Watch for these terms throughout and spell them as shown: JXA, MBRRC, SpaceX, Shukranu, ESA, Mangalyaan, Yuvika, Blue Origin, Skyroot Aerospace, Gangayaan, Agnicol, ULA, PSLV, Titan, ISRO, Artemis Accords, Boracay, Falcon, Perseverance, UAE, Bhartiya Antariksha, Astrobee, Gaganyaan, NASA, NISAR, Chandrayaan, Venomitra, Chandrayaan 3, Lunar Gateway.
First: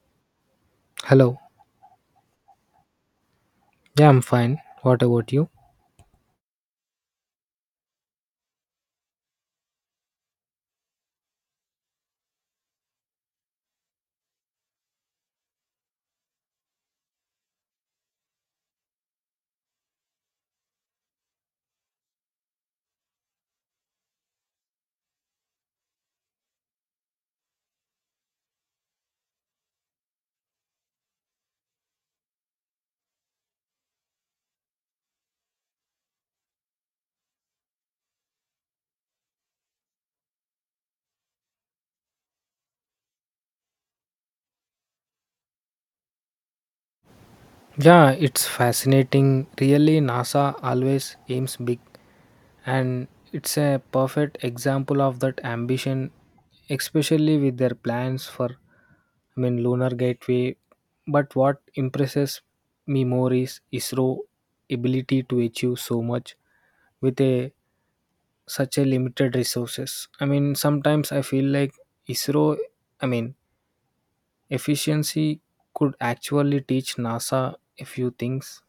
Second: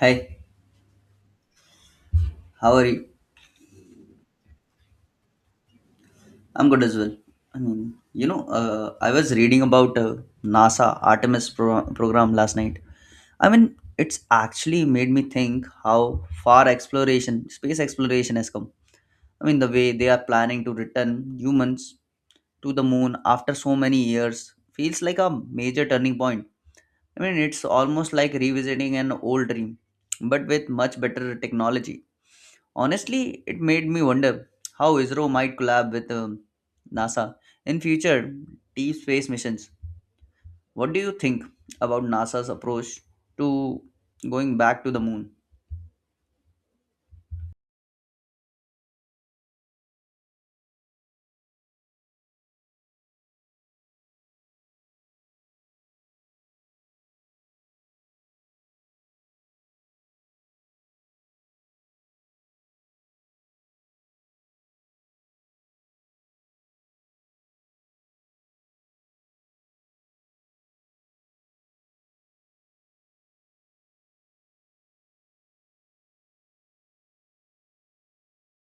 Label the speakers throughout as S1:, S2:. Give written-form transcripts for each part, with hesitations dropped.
S1: Hi,
S2: Hello.
S1: how are you?
S2: Yeah, I'm fine. What about you?
S1: I'm good as well. I was reading about NASA program last night. It's actually made me think how far exploration, space exploration has come. The way they are planning to return humans to the moon after so many years feels like a major turning point. It's almost like revisiting an old dream, but with much better technology. Honestly, it made me wonder how ISRO might collab with NASA in future deep space missions. What do you think about NASA's approach to going back to the moon?
S2: Yeah, it's fascinating. Really, NASA always aims big, and it's a perfect example of that ambition, especially with their plans for, Lunar Gateway. But what impresses me more is ISRO ability to achieve so much with a such a limited resources. I mean, sometimes I feel like ISRO. I mean, efficiency could actually teach NASA a few things.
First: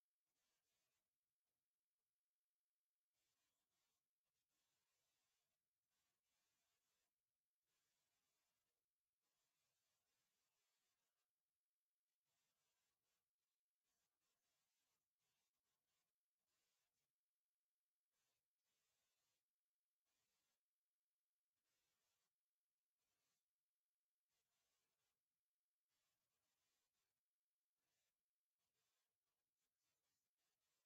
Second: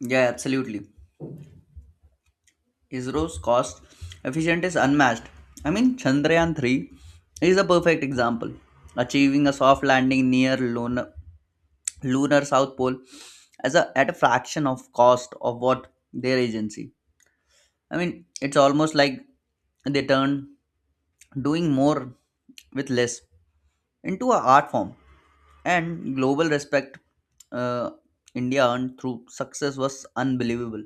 S1: Yeah, absolutely. ISRO's cost efficient is unmatched. Chandrayaan 3 is a perfect example, achieving a soft landing near lunar South Pole at a fraction of cost of what their agency. It's almost like they turned doing more with less into an art form, and global respect uh, India earned through success was unbelievable.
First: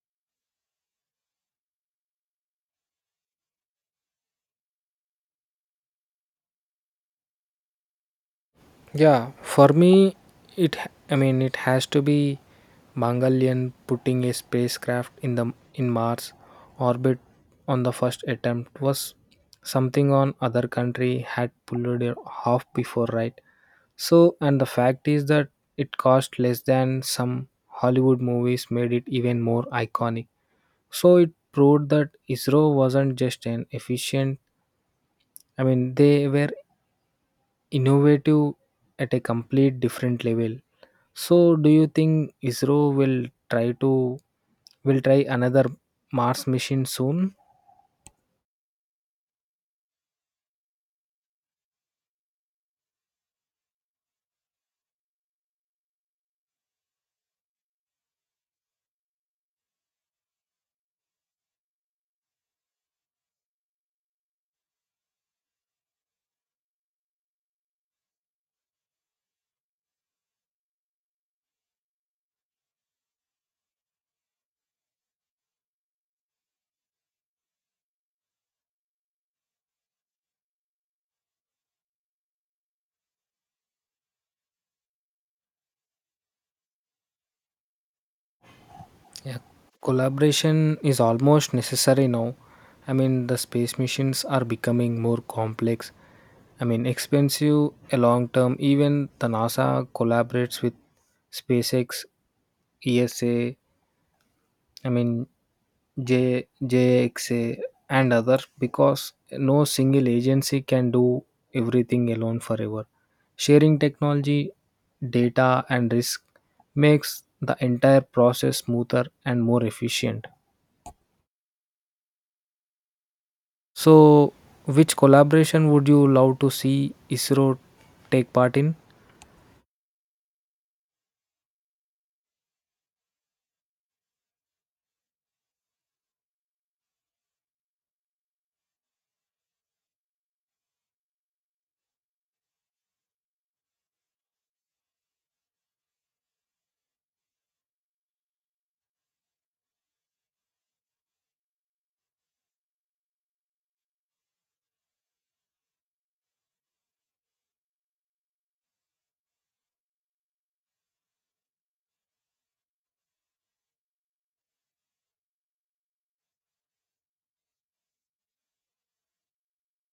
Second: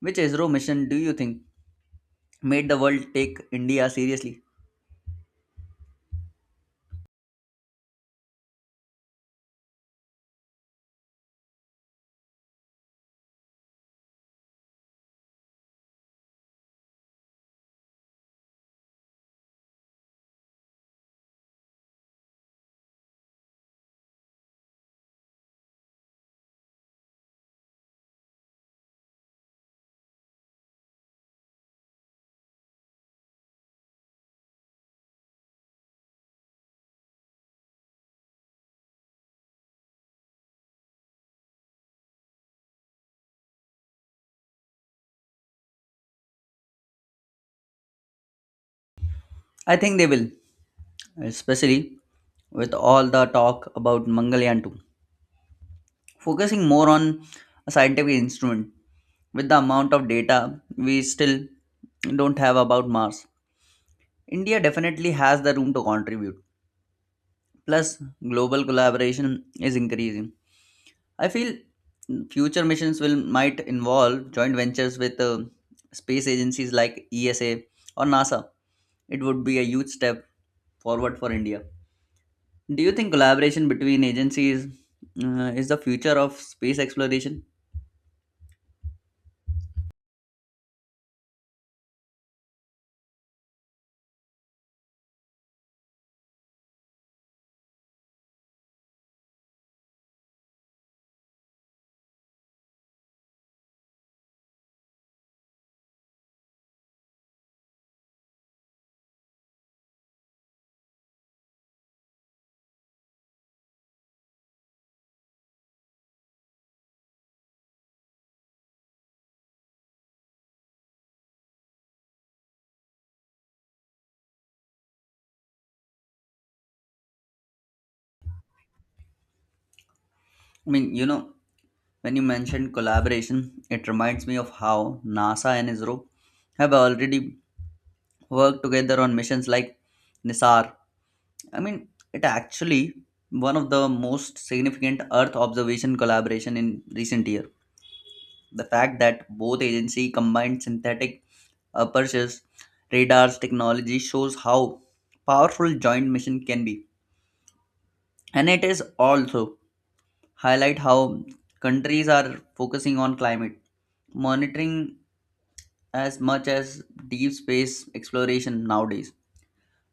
S1: Which ISRO mission do you think made the world take India seriously?
S2: Yeah, for me, it h- I mean it has to be Mongolian putting a spacecraft in the in Mars orbit on the first attempt was something on other country had pulled it off before, right? So, and the fact is that it cost less than some Hollywood movies made it even more iconic. So it proved that ISRO wasn't just an efficient. They were innovative at a complete different level. So, do you think ISRO will try to will try another Mars mission soon?
S1: I think they will, especially with all the talk about Mangalyaan 2, focusing more on a scientific instrument with the amount of data we still don't have about Mars. India definitely has the room to contribute. Plus, global collaboration is increasing. I feel future missions will might involve joint ventures with space agencies like ESA or NASA. It would be a huge step forward for India. Do you think collaboration between agencies is the future of space exploration?
S2: Yeah, collaboration is almost necessary now. I mean, the space missions are becoming more complex. I mean, expensive, a long term. Even the NASA collaborates with SpaceX, ESA. I mean, JXA, and others because no single agency can do everything alone forever. Sharing technology, data, and risk makes the entire process smoother and more efficient. So, which collaboration would you love to see ISRO take part in?
S1: I mean, you know, when you mentioned collaboration, it reminds me of how NASA and ISRO have already worked together on missions like NISAR. It actually one of the most significant Earth observation collaboration in recent year. The fact that both agency combined synthetic apertures radars technology shows how powerful joint mission can be, and it is also highlight how countries are focusing on climate monitoring as much as deep space exploration nowadays.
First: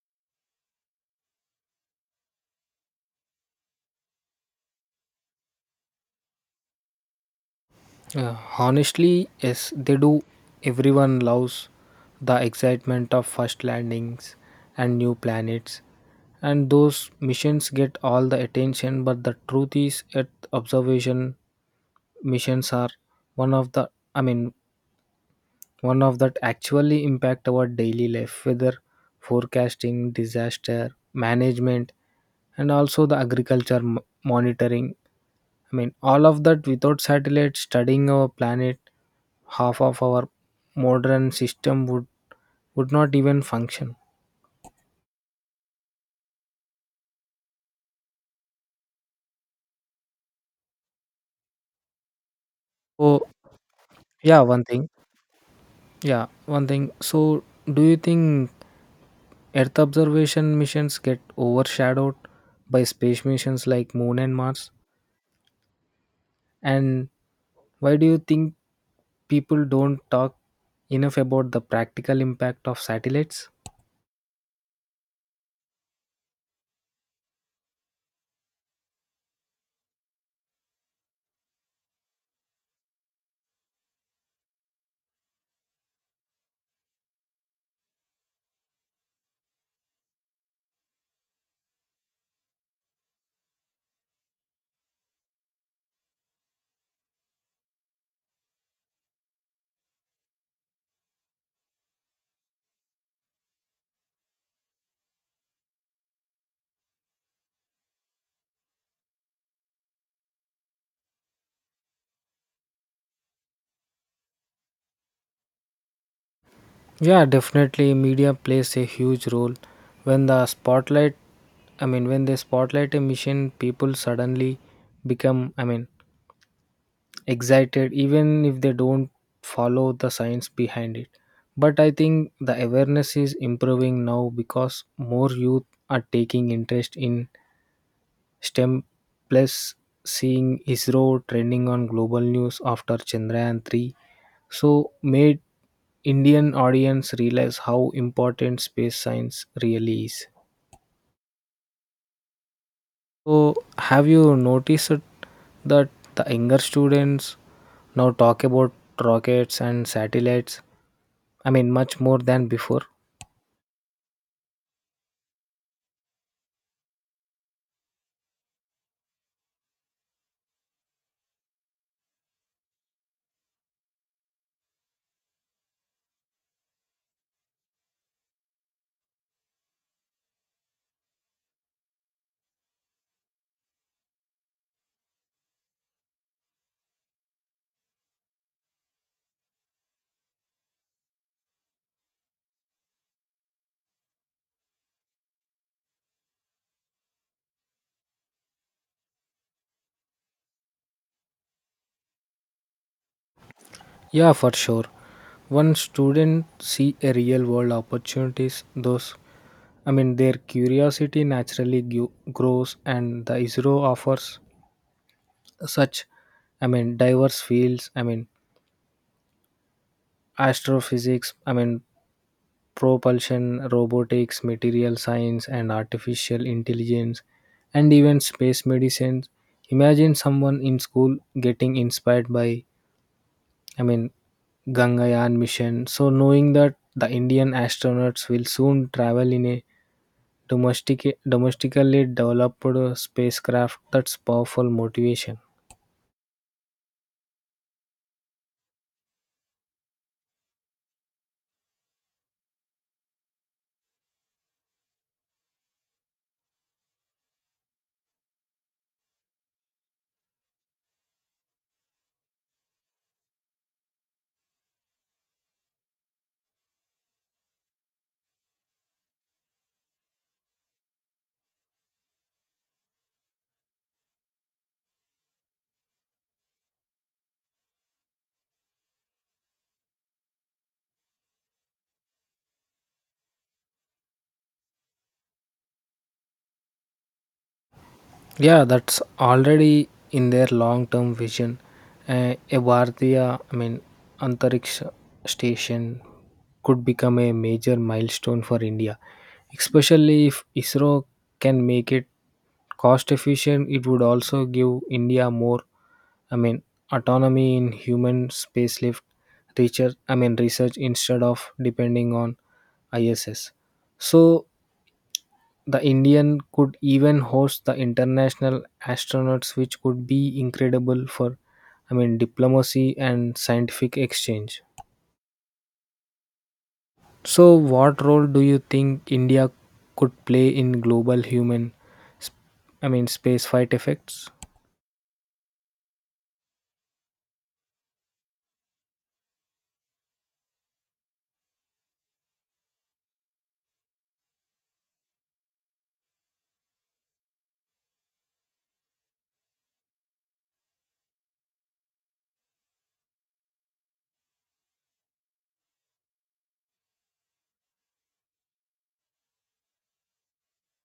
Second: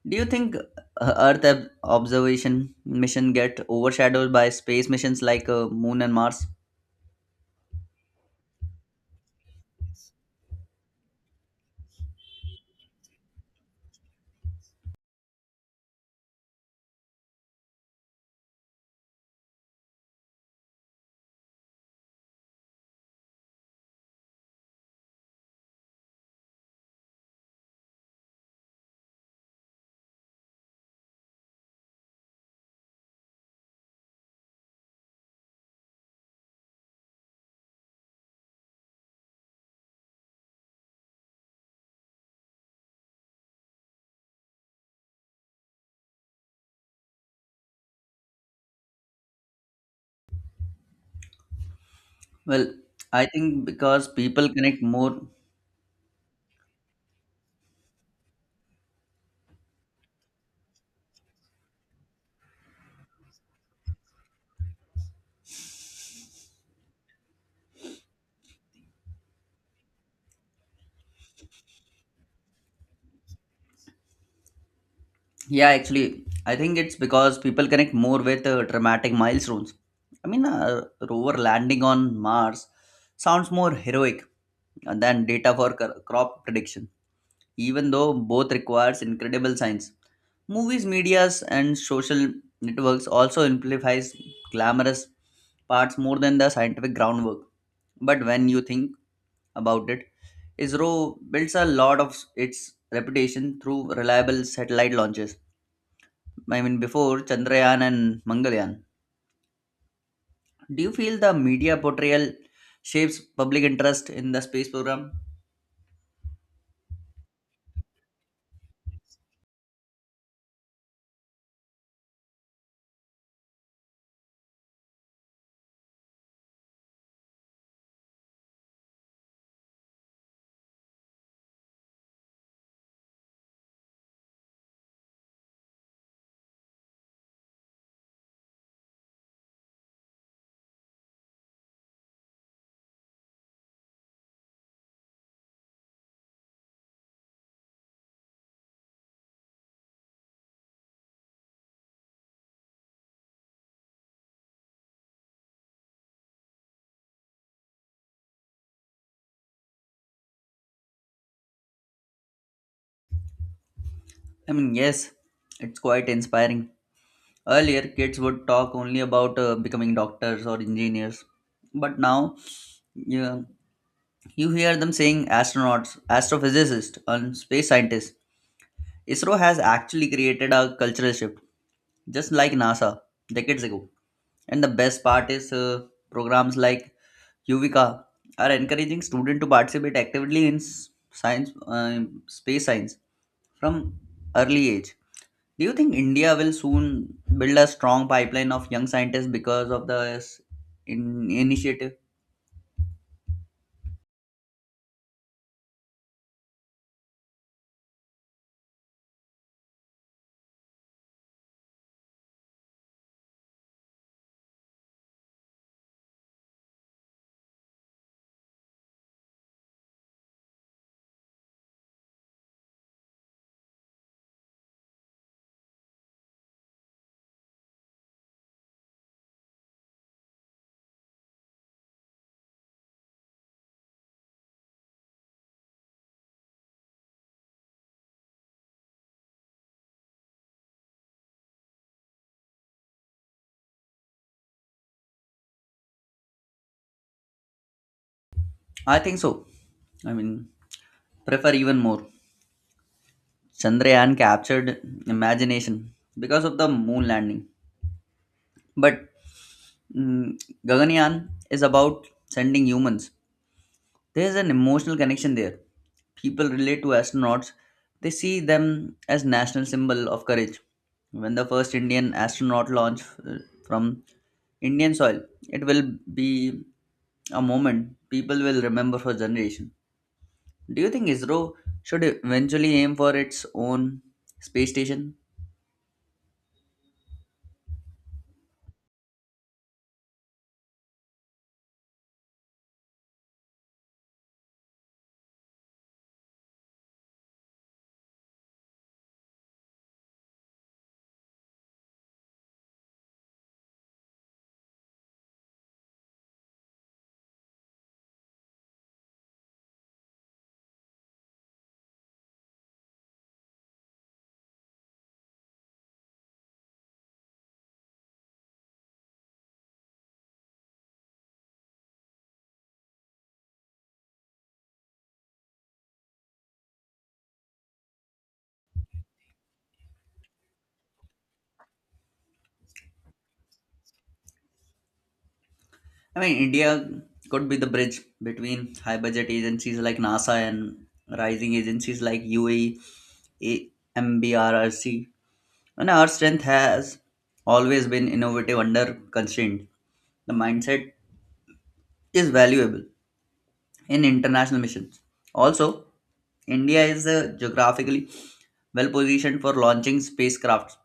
S1: Do you think observation mission get overshadowed by space missions like Moon and Mars?
S2: Honestly, yes, they do. Everyone loves the excitement of first landings and new planets, and those missions get all the attention. But the truth is, Earth observation missions are one of the, I mean, one of that actually impact our daily life, whether forecasting, disaster management, and also the monitoring. I mean, all of that without satellite studying our planet half of our modern system would not even function
S1: Well,
S2: so
S1: I think because
S2: yeah
S1: people
S2: one
S1: connect
S2: thing
S1: more.
S2: yeah one thing so do you think earth observation missions get overshadowed by space missions like moon and mars and why do you think people don't talk enough about the practical impact of satellites
S1: Yeah, actually, I think it's because people connect more with dramatic milestones. A rover landing on Mars sounds more heroic than data for crop prediction, even though both requires incredible science. Movies, medias, and social networks also amplifies glamorous parts more than the scientific groundwork. But when you think about it, ISRO builds a lot of its reputation through reliable satellite launches. Before Chandrayaan and Mangalyaan. Do you feel the media portrayal shapes public interest in the space program?
S2: yeah definitely media plays a huge role when the spotlight when they spotlight a mission people suddenly become excited even if they don't follow the science behind it but I think the awareness is improving now because more youth are taking interest in stem plus seeing isro trending on global news after chandrayaan 3 so made indian audience realize how important space science really is so have you noticed that the younger students now talk about rockets and satellites. Much more than before.
S1: Yes, it's quite inspiring. Earlier, kids would talk only about becoming doctors or engineers, but now you, you hear them saying astronauts, astrophysicists, and space scientists. ISRO has actually created a cultural shift, just like NASA decades ago. And the best part is programs like Yuvika are encouraging students to participate actively in science, space science from early age. Do you think India will soon build a strong pipeline of young scientists because of this initiative?
S2: Yeah, for sure. When students see a real world opportunities, their curiosity naturally grows, and the ISRO offers such, diverse fields. I mean, astrophysics. I mean, propulsion, robotics, material science, and artificial intelligence, and even space medicine. Imagine someone in school getting inspired by, I mean, Gangayaan mission. So knowing that the Indian astronauts will soon travel in a domestically developed spacecraft, that's powerful motivation.
S1: I think so. I mean, Prefer even more. Chandrayaan captured imagination because of the moon landing. But mm, Gaganyaan is about sending humans. There is an emotional connection there. People relate to astronauts. They see them as national symbol of courage. When the first Indian astronaut launch uh, from Indian soil, it will be a moment people will remember for generation. Do you think ISRO should eventually aim for its own space station?
S2: Yeah, that's already in their long-term vision. A Bhartiya, Antariksha station could become a major milestone for India, especially if ISRO can make it cost efficient. It would also give India more. I mean, autonomy in human spacelift research instead of depending on ISS. So, the Indian could even host the international astronauts, which could be incredible for, diplomacy and scientific exchange. So, what role do you think India could play in global human, sp- space fight effects?
S1: India could be the bridge between high budget agencies like NASA and rising agencies like UAE, MBRRC. And our strength has always been innovative under constraint. The mindset is valuable in international missions. Also, India is geographically well positioned for launching spacecrafts,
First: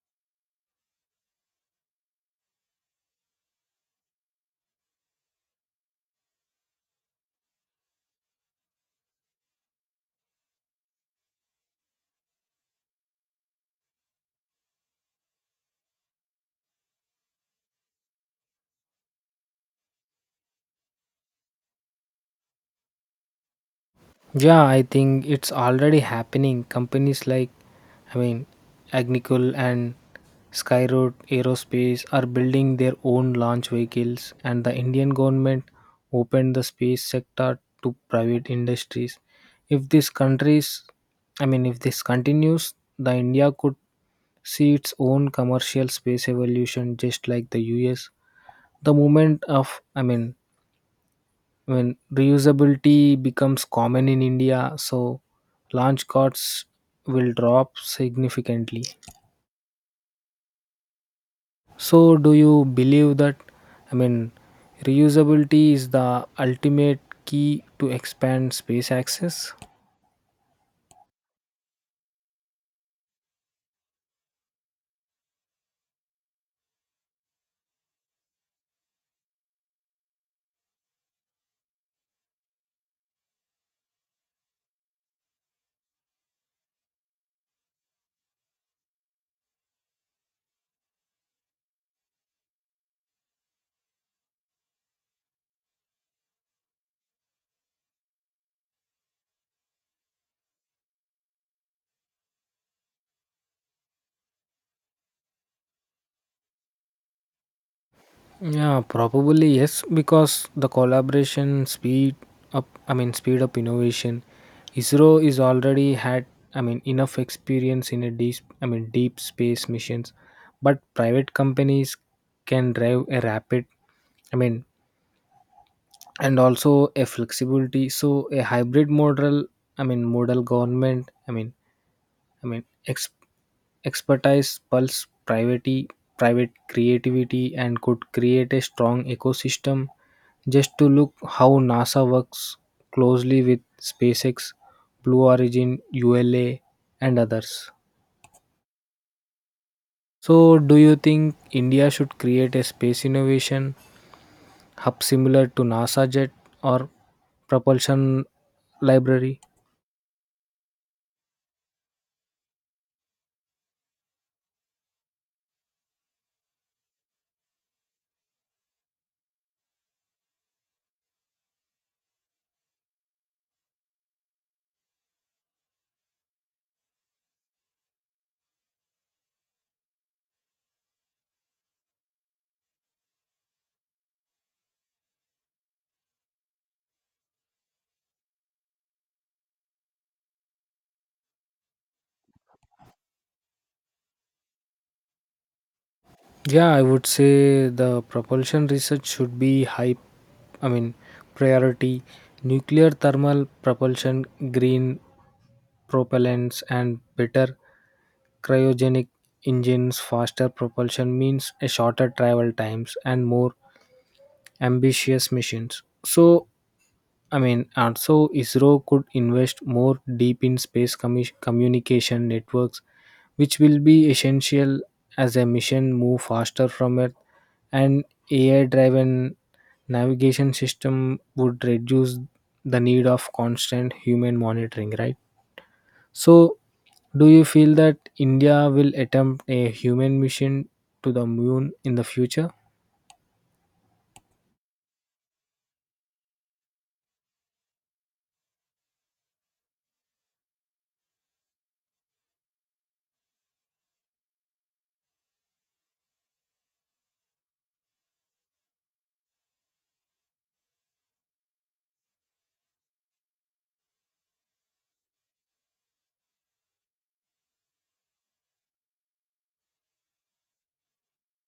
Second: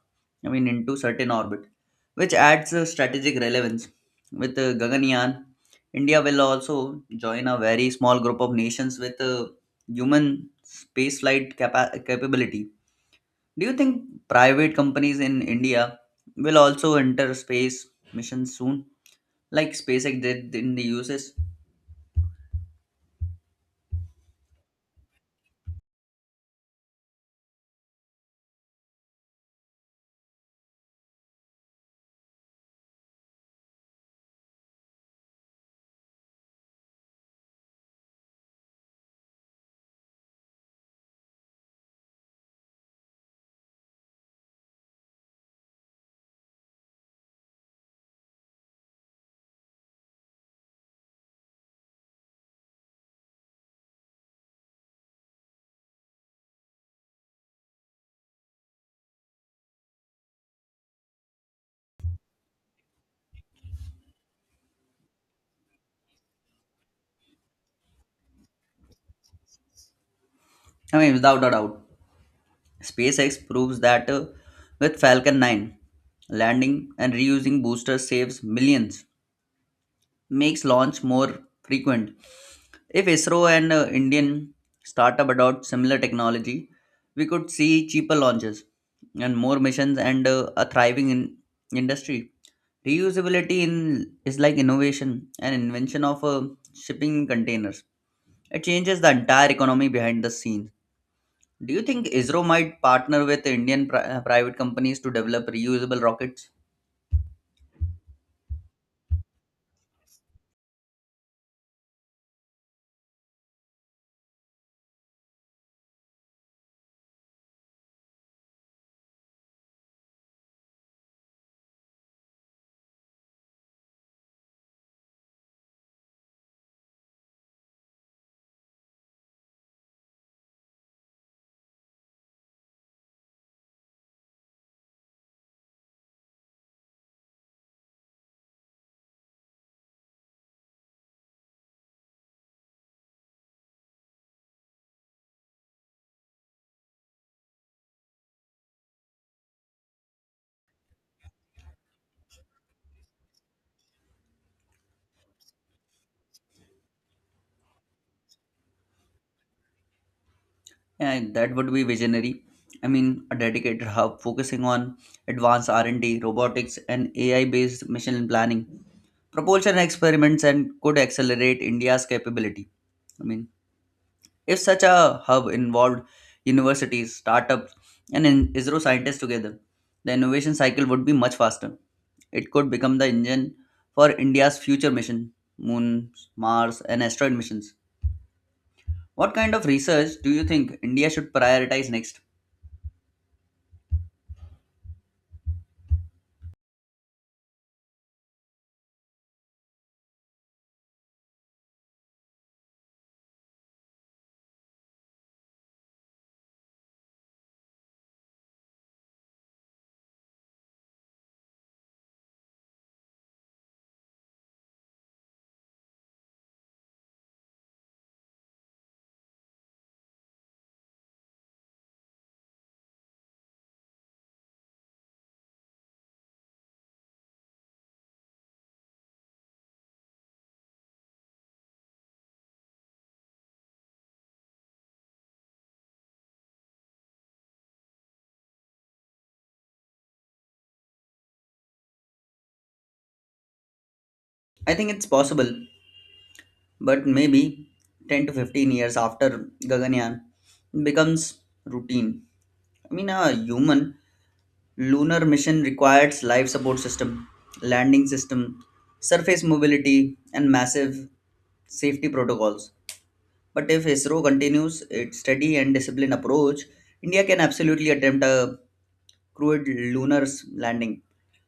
S1: into certain orbit, which adds strategic relevance. With Gaganyaan, India will also join a very small group of nations with capability. Do you think private companies in India will also enter space missions soon, like SpaceX did in the US?
S2: Yeah, I think it's already happening. Companies like, I mean, Agnicol and Skyroad Aerospace are building their own launch vehicles, and the Indian government opened the space sector to private industries. If this countries, I mean, if this continues, the India could see its own commercial space evolution, just like the US. The movement of, when reusability becomes common in India, so launch costs will drop significantly. So, do you believe that? I mean, reusability is the ultimate key to expand space access?
S1: Without a doubt. SpaceX proves that with Falcon 9, landing and reusing boosters saves millions, makes launch more frequent. If ISRO and Indian startup adopt similar technology, we could see cheaper launches and more missions and a thriving industry. Reusability in is like innovation and invention of shipping containers. It changes the entire economy behind the scenes. Do you think ISRO might partner with Indian private companies to develop reusable rockets?
S2: Yeah, probably yes, because the collaboration speed up, I mean, speed up innovation. ISRO is already had, enough experience in a deep space missions, but private companies can drive a rapid, I mean, and also a flexibility. So a hybrid model, government, I mean, ex- expertise, pulse, privacy, private creativity, and could create a strong ecosystem. Just to look how NASA works closely with SpaceX, Blue Origin, ULA, and others. So, do you think India should create a space innovation hub similar to NASA Jet or propulsion library?
S1: Yeah, that would be visionary. A dedicated hub focusing on advanced R&D, robotics, and AI-based mission planning, propulsion experiments, and could accelerate India's capability. I mean, if such a hub involved universities, startups, and ISRO scientists together, the innovation cycle would be much faster. It could become the engine for India's future mission, moon, Mars, and asteroid missions. What kind of research do you think India should prioritize next?
S2: Yeah, I would say the propulsion research should be high, I mean, priority. Nuclear thermal propulsion, green propellants, and better cryogenic engines, faster propulsion means a shorter travel times and more ambitious missions. So, also ISRO could invest more deep in space communication networks, which will be essential as a mission move faster from Earth. An AI driven navigation system would reduce the need of constant human monitoring, right? So, do you feel that India will attempt a human mission to the moon in the future?
S1: I think it's possible, but maybe 10 to 15 years after Gaganyaan becomes routine. A human lunar mission requires life support system, landing system, surface mobility, and massive safety protocols. But if ISRO continues its steady and disciplined approach, India can absolutely attempt a crewed landing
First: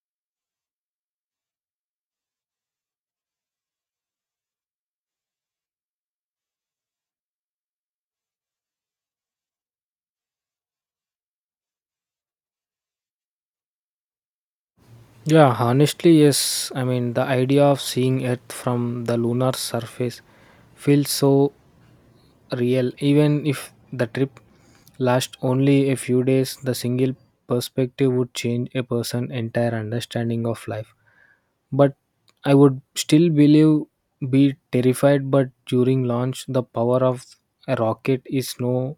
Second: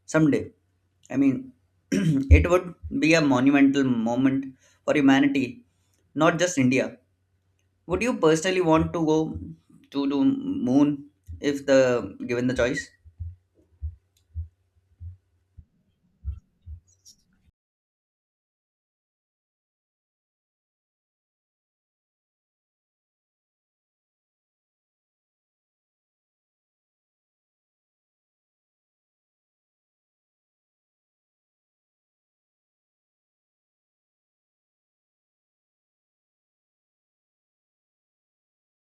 S1: someday. I mean, it would be a monumental moment for humanity, not just India. Would you personally want to go to the moon if the given the choice?
S2: Yeah, honestly, yes. I mean, the idea of seeing Earth from the lunar surface feels so real. Even if the trip lasts only a few days, the single perspective would change a person's entire understanding of life. But I would still believe be terrified but during launch the power of a rocket is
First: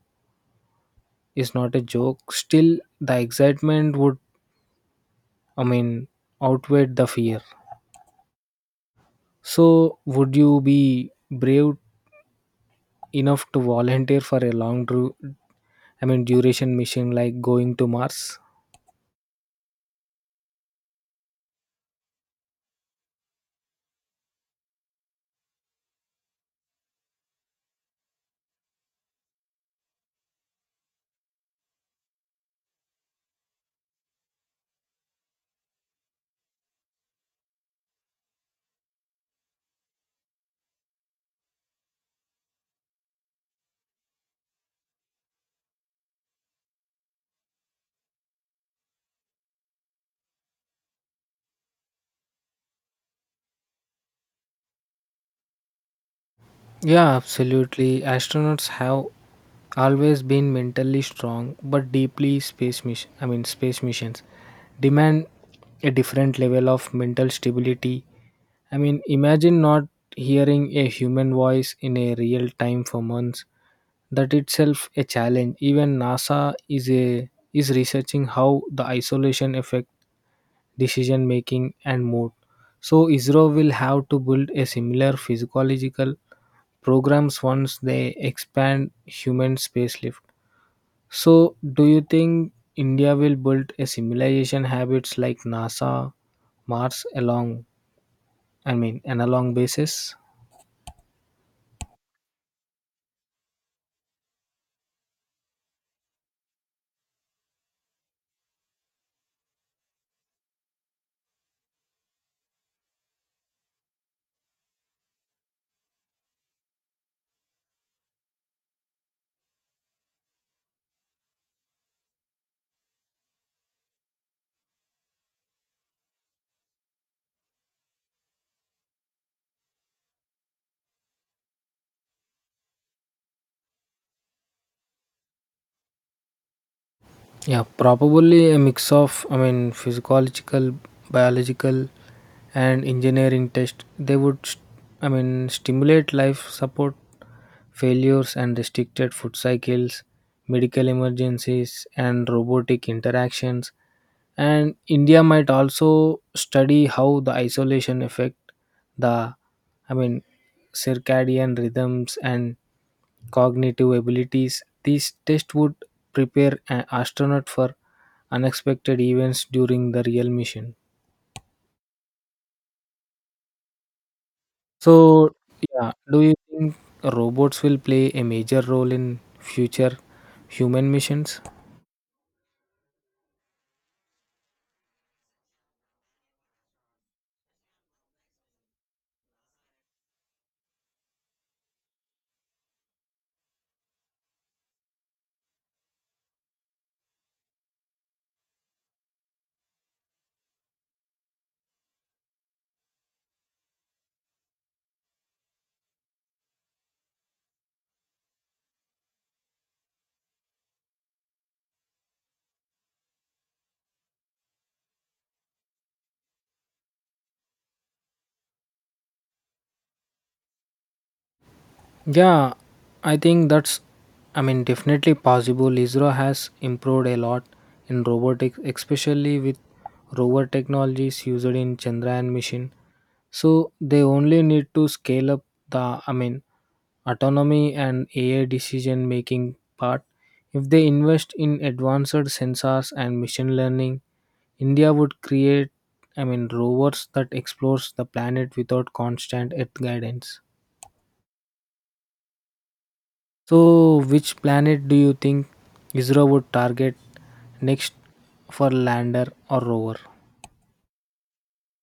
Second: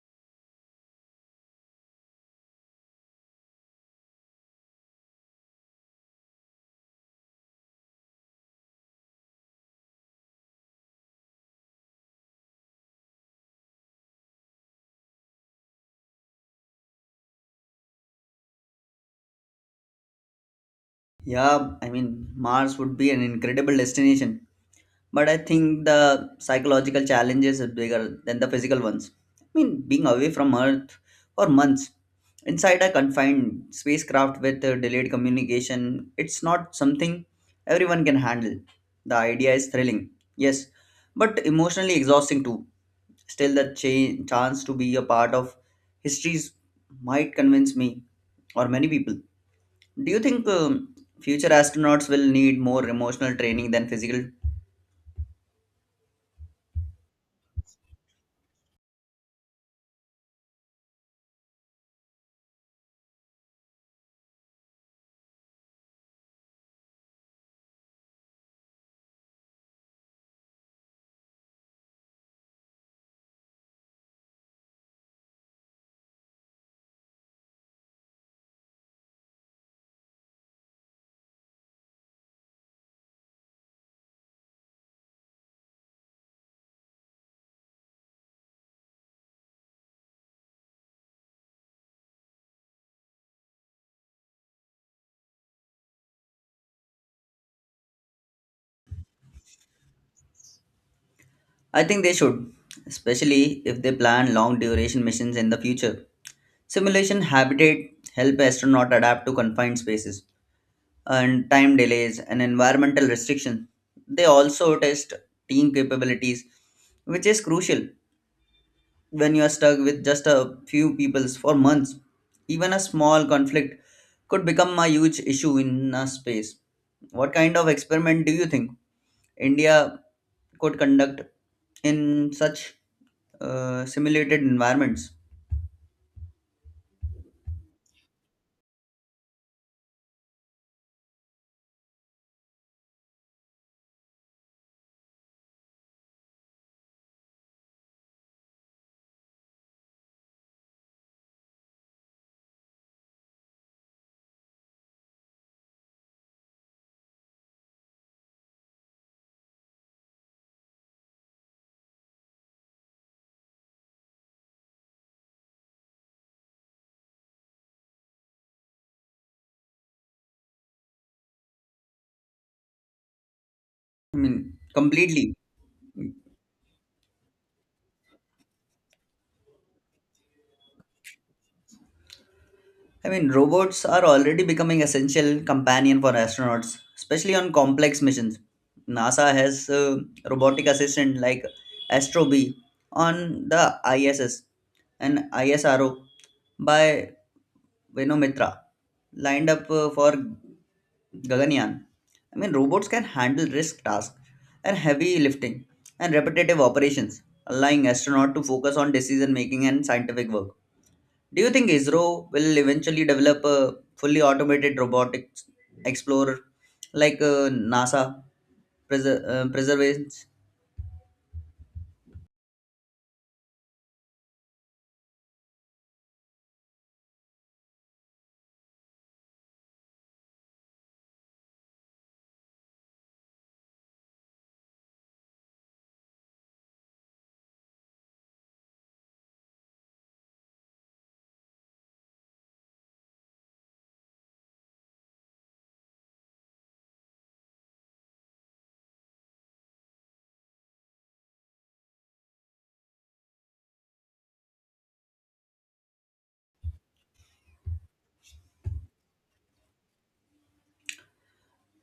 S2: is not a joke. Still the excitement would I mean outweigh the fear. So would you be brave enough to volunteer for a long duration mission like going to Mars?
S1: Yeah, Mars would be an incredible destination, but I think the psychological challenges is bigger than the physical ones. Being away from Earth for months inside a confined spacecraft with delayed communication, it's not something everyone can handle. The idea is thrilling, yes, but emotionally exhausting too. Still, the chance to be a part of histories might convince me or many people. Do you think future astronauts will need more emotional training than physical?
S2: Yeah, absolutely. Astronauts have always been mentally strong but deeply space missions demand a different level of mental stability. I mean imagine not hearing a human voice in a real time for months. That itself a challenge. Even NASA is researching how the isolation affect decision making and mood. So Israel will have to build a similar physiological programs once they expand human spacelift. So, do you think India will build a civilization habits like NASA, Mars along, an along basis?
S1: I think they should, especially if they plan long duration missions in the future. Simulation habitat help astronaut adapt to confined spaces, and time delays and environmental restrictions. They also test team capabilities, which is crucial when you are stuck with just a few peoples for months. Even a small conflict could become a huge issue in a space. What kind of experiment do you think India could conduct in such simulated environments?
S2: Yeah, probably a mix of, physiological, biological, and engineering test. They would, stimulate life support failures and restricted food cycles, medical emergencies, and robotic interactions and india might also study how the isolation affect the i mean circadian rhythms and cognitive abilities these tests would prepare an astronaut for unexpected events during the real mission so
S1: Completely.
S2: yeah do you think robots will play a major role in future human missions.
S1: Robots are already becoming essential companion for astronauts, especially on complex missions. NASA has a robotic assistant like Astrobee on the ISS, and ISRO by Venomitra lined up for Gaganyaan. Robots can handle risk tasks and heavy lifting and repetitive operations, allowing astronauts to focus on decision making and scientific work. Do you think ISRO will eventually develop a fully automated robotic explorer like NASA Perseverance?
S2: Yeah, I think that's, definitely possible. Israel has improved a lot in robotics, especially with rover technologies used in Chandrayaan mission. So they only need to scale up the, autonomy and AI decision making part. If they invest in advanced sensors and machine learning, India would create, rovers that explores the planet without constant Earth guidance. So, which planet do you think ISRO would target next for lander or rover?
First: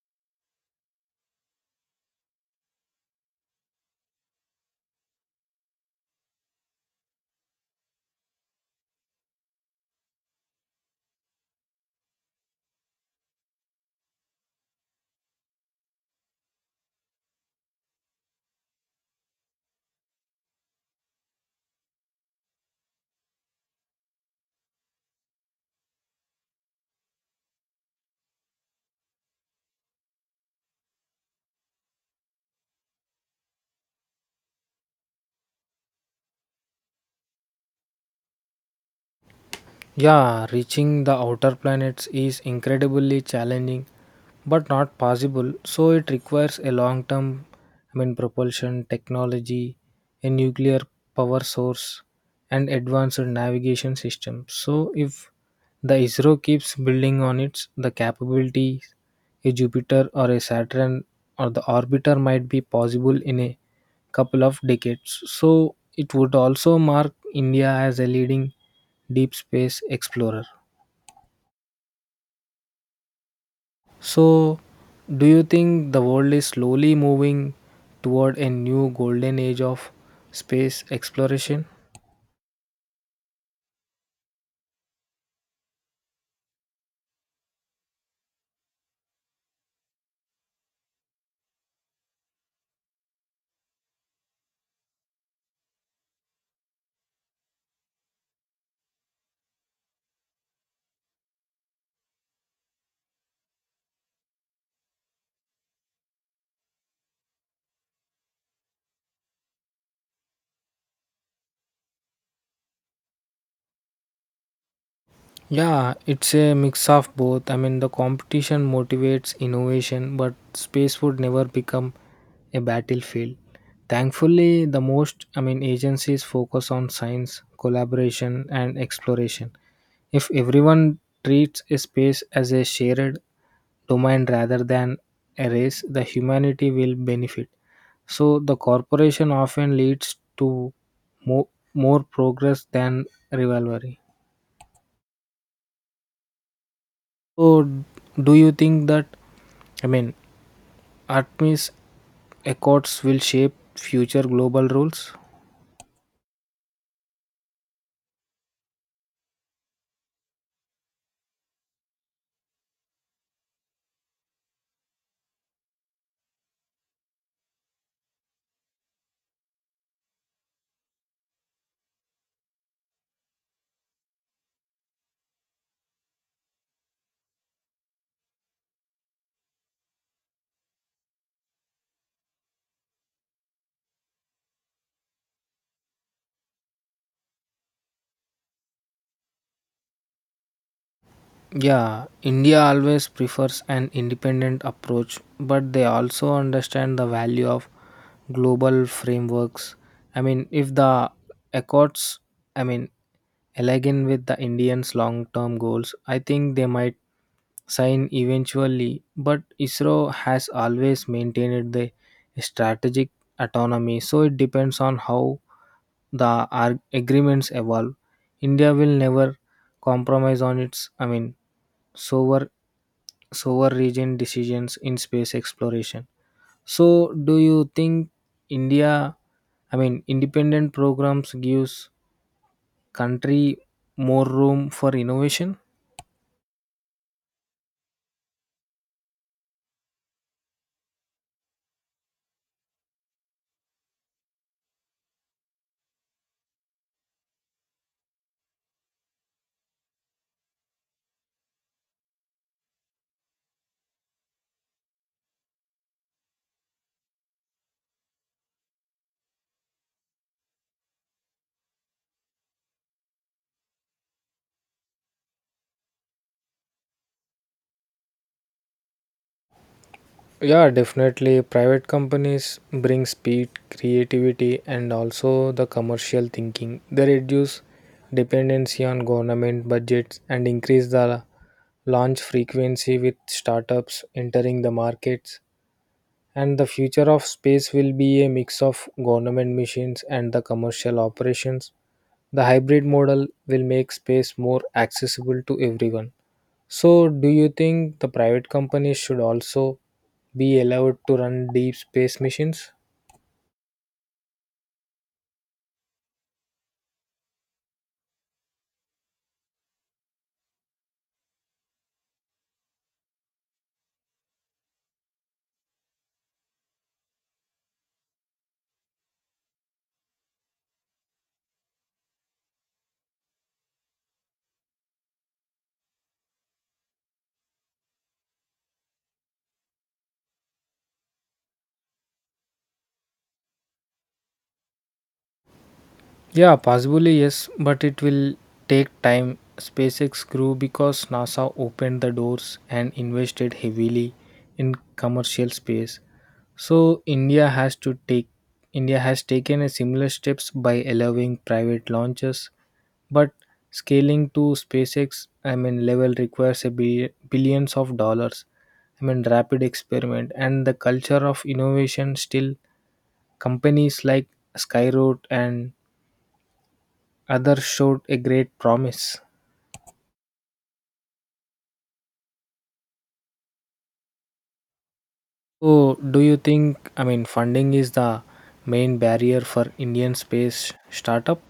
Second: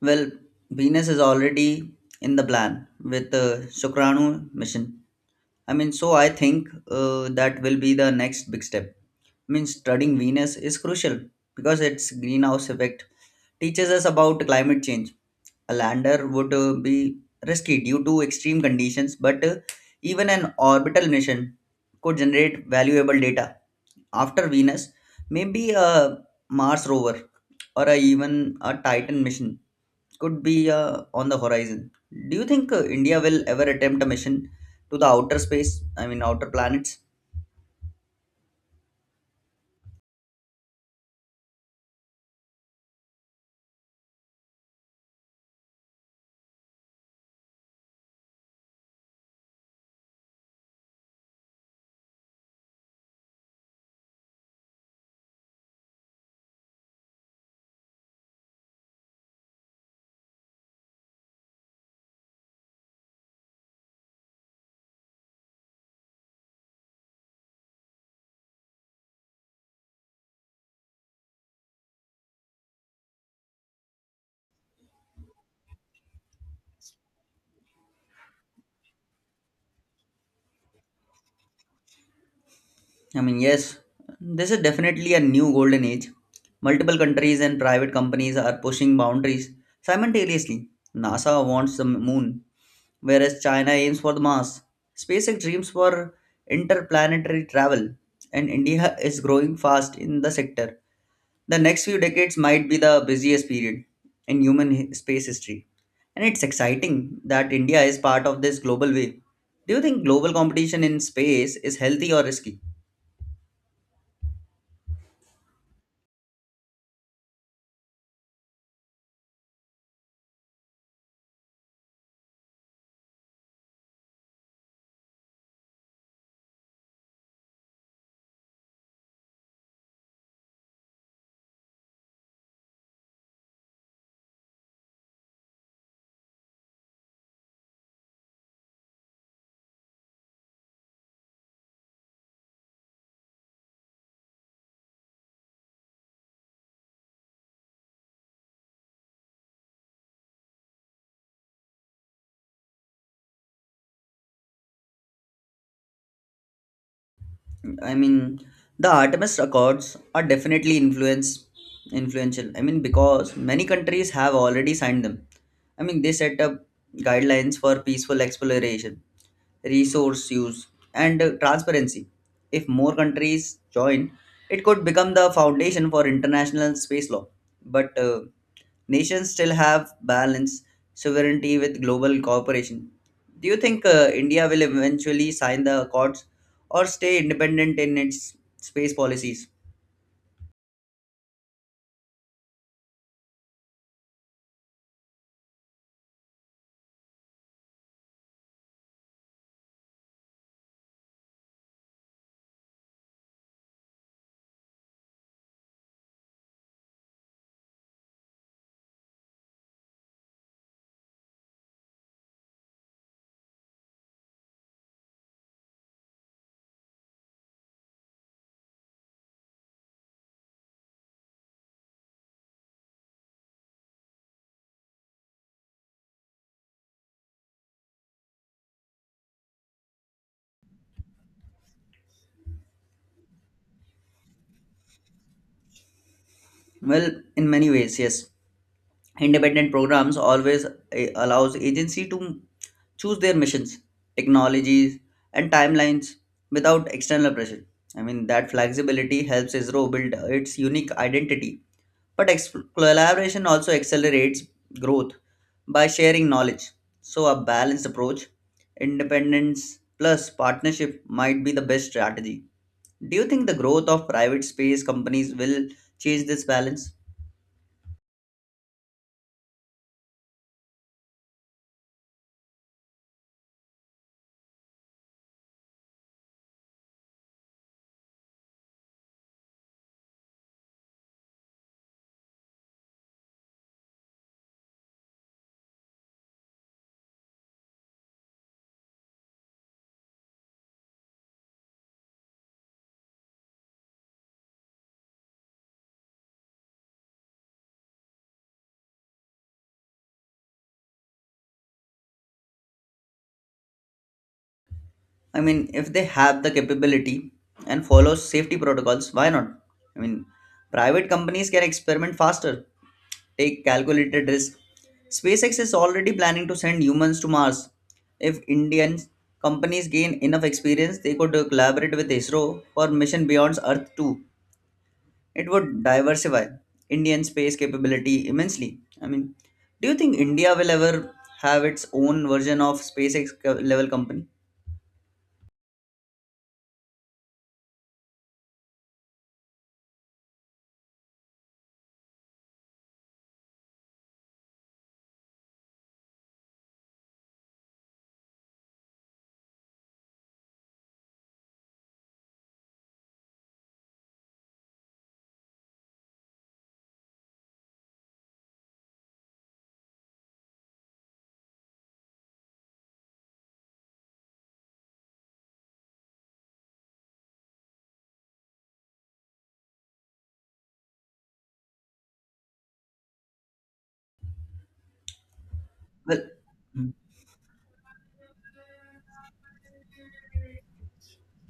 S1: Well, Venus is already in the plan with the Shukranu mission. So I think that will be the next big step. Studying Venus is crucial because its greenhouse effect teaches us about climate change. A lander would be risky due to extreme conditions, but even an orbital mission could generate valuable data. After Venus, maybe a Mars rover even a Titan mission could be on the horizon. Do you think India will ever attempt a mission to the outer space? Outer planets?
S2: Yeah, reaching the outer planets is incredibly challenging but not possible. So it requires a long term propulsion technology, a nuclear power source and advanced navigation systems. So if the ISRO keeps building on its the capabilities a Jupiter or a Saturn or the orbiter might be possible in a couple of decades. So it would also mark India as a leading deep space explorer. So, do you think the world is slowly moving toward a new golden age of space exploration?
S1: Yes, this is definitely a new golden age. Multiple countries and private companies are pushing boundaries simultaneously. NASA wants the moon, whereas China aims for the Mars. SpaceX dreams for interplanetary travel, and India is growing fast in the sector. The next few decades might be the busiest period in space history, and it's exciting that India is part of this global wave. Do you think global competition in space is healthy or risky?
S2: Yeah, it's a mix of both. I mean, the competition motivates innovation, but space would never become a battlefield. Thankfully, the most, agencies focus on science, collaboration, and exploration. If everyone treats a space as a shared domain rather than a race, the humanity will benefit. So the corporation often leads to more, more progress than rivalry. So do you think that I mean Artemis Accords will shape future global rules?
S1: I mean, the Artemis Accords are definitely influence influential. Because many countries have already signed them. They set up guidelines for peaceful exploration, resource use, and transparency. If more countries join, it could become the foundation for international space law. But nations still have balance sovereignty with global cooperation. Do you think India will eventually sign the accords or stay independent in its space policies?
S2: Yeah, India always prefers an independent approach, but they also understand the value of global frameworks. I mean, if the accords, I mean, align with the Indians' long term goals, I think they might sign eventually. But ISRO has always maintained the strategic autonomy, so it depends on how the agreements evolve. India will never compromise on its, so sovereign region decisions in space exploration so do you think india independent programs gives country more room for innovation.
S1: Well, in many ways, yes. Independent programs always allows agency to choose their missions, technologies, and timelines without external pressure. That flexibility helps ISRO build its unique identity. But collaboration also accelerates growth by sharing knowledge. So, a balanced approach, independence plus partnership might be the best strategy. Do you think the growth of private space companies will change this balance?
S2: Yeah, definitely. Private companies bring speed, creativity, and also the commercial thinking. They reduce dependency on government budgets and increase the launch frequency with startups entering the markets. And the future of space will be a mix of government missions and the commercial operations. The hybrid model will make space more accessible to everyone. So, do you think the private companies should also be allowed to run deep space missions?
S1: If they have the capability and follow safety protocols, why not? I mean, Private companies can experiment faster take calculated risk. SpaceX is already planning to send humans to Mars. If Indian companies gain enough experience, they could collaborate with ISRO for mission beyond Earth too. It would diversify Indian space capability immensely. Do you think India will ever have its own version of level company?
S2: Yeah, possibly yes, but it will take time. SpaceX grew because NASA opened the doors and invested heavily in commercial space. So India has taken a similar steps by allowing private launches, but scaling to SpaceX, level requires a billions of dollars. I mean, rapid experiment and the culture of innovation. Still, companies like Skyroot and others showed a great promise. So, do
S1: Well,
S2: you think,
S1: Mm.
S2: funding is the main barrier for Indian space startup?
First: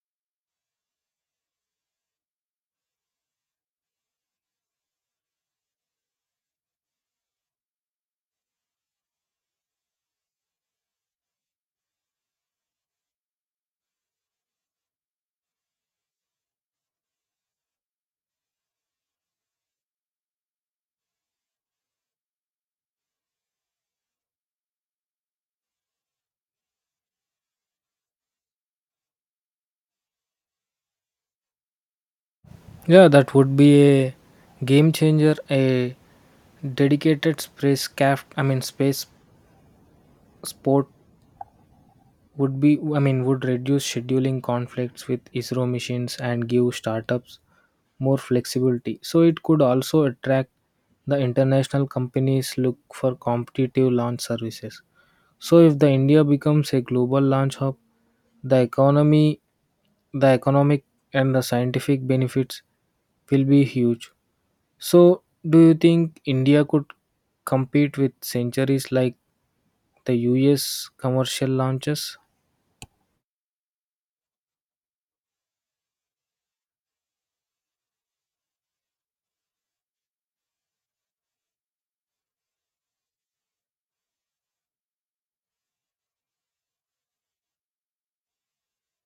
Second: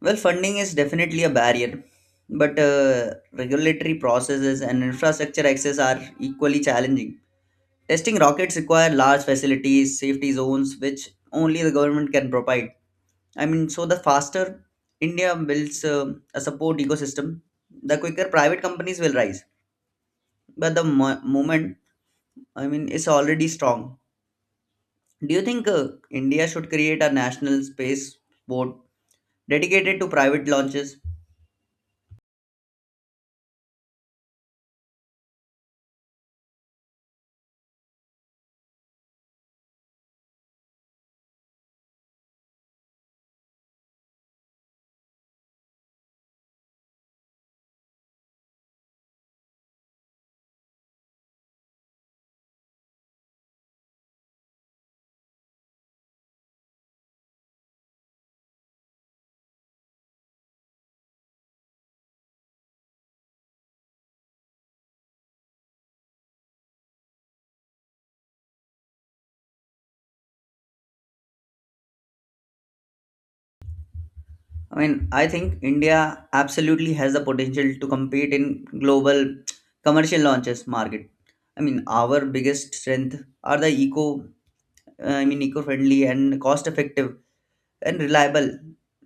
S1: well, funding is definitely a barrier, but regulatory processes and infrastructure access are equally challenging. Testing rockets require large facilities, safety zones, which only the government can provide. So the faster India builds a support ecosystem, the quicker private companies will rise. But the moment, is already strong. Do you think India should create a national space board dedicated to private launches?
S2: Yeah, that would be a game changer. A dedicated spacecraft, space sport would be, would reduce scheduling conflicts with ISRO missions and give startups more flexibility. So, it could also attract the international companies look for competitive launch services. So if the India becomes a global launch hub, the economy, the economic and the scientific benefits will be huge. So do you think India could compete with centuries like the US commercial launches?
S1: I think India absolutely has the potential to compete in global commercial launches market. Our biggest strength are the eco-friendly and cost-effective and reliable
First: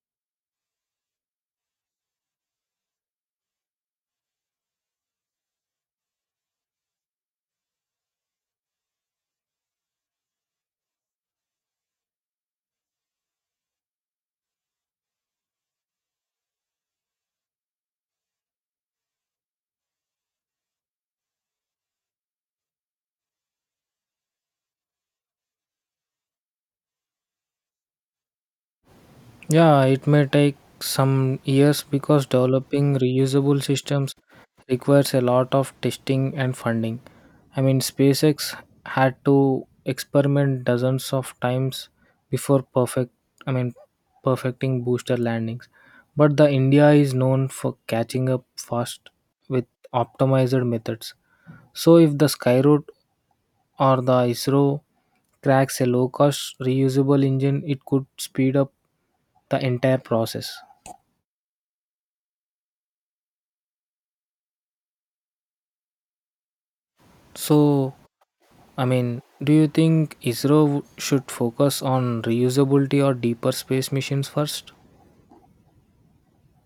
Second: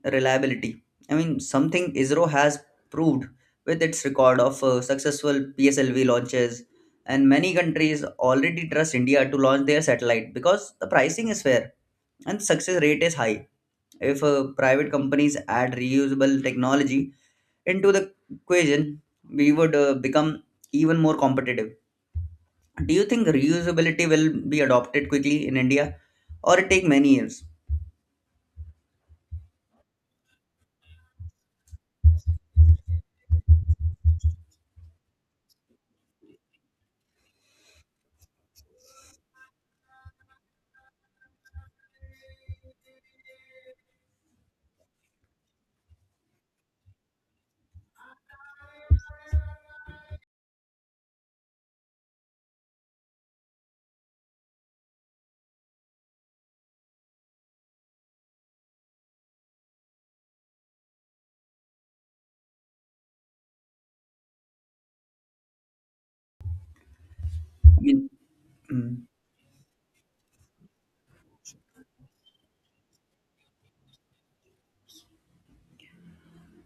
S1: reliability. Something ISRO has proved with its record of successful PSLV launches, and many countries already trust India to launch their satellite because the pricing is fair and success rate is high. If private companies add reusable technology into the equation, we would become even more competitive. Do you think reusability will be adopted quickly in India or it take many years?
S2: Yeah, it may take some years because developing reusable systems requires a lot of testing and funding. I mean, SpaceX had to experiment dozens of times before I mean perfecting booster landings. But the India is known for catching up fast with optimized methods. So if the skyroot or the ISRO cracks a low cost reusable engine, it could speed up the entire process.
S1: I
S2: So,
S1: mean, mm,
S2: do you think ISRO should focus on reusability or deeper space missions first?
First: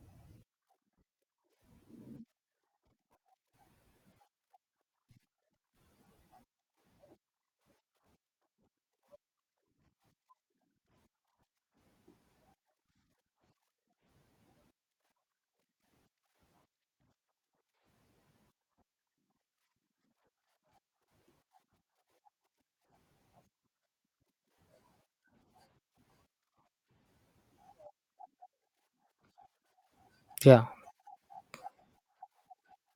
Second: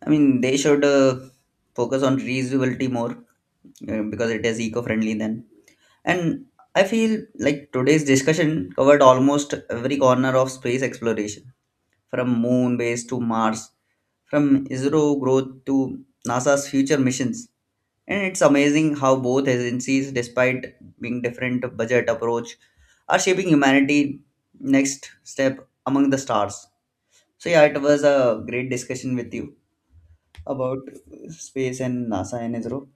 S1: they should focus on reusability more because it is eco-friendly then. And I feel like today's discussion covered almost every corner of space exploration, from moon base to Mars, from ISRO growth to NASA's future missions. And it's amazing how both agencies, despite being different budget approach, are shaping humanity next step among the stars. So yeah, it was a great discussion with you
S2: Yeah,
S1: about space and NASA and ISRO.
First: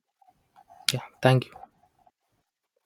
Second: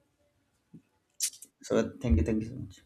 S2: yeah, thank you.
S1: So thank you so much.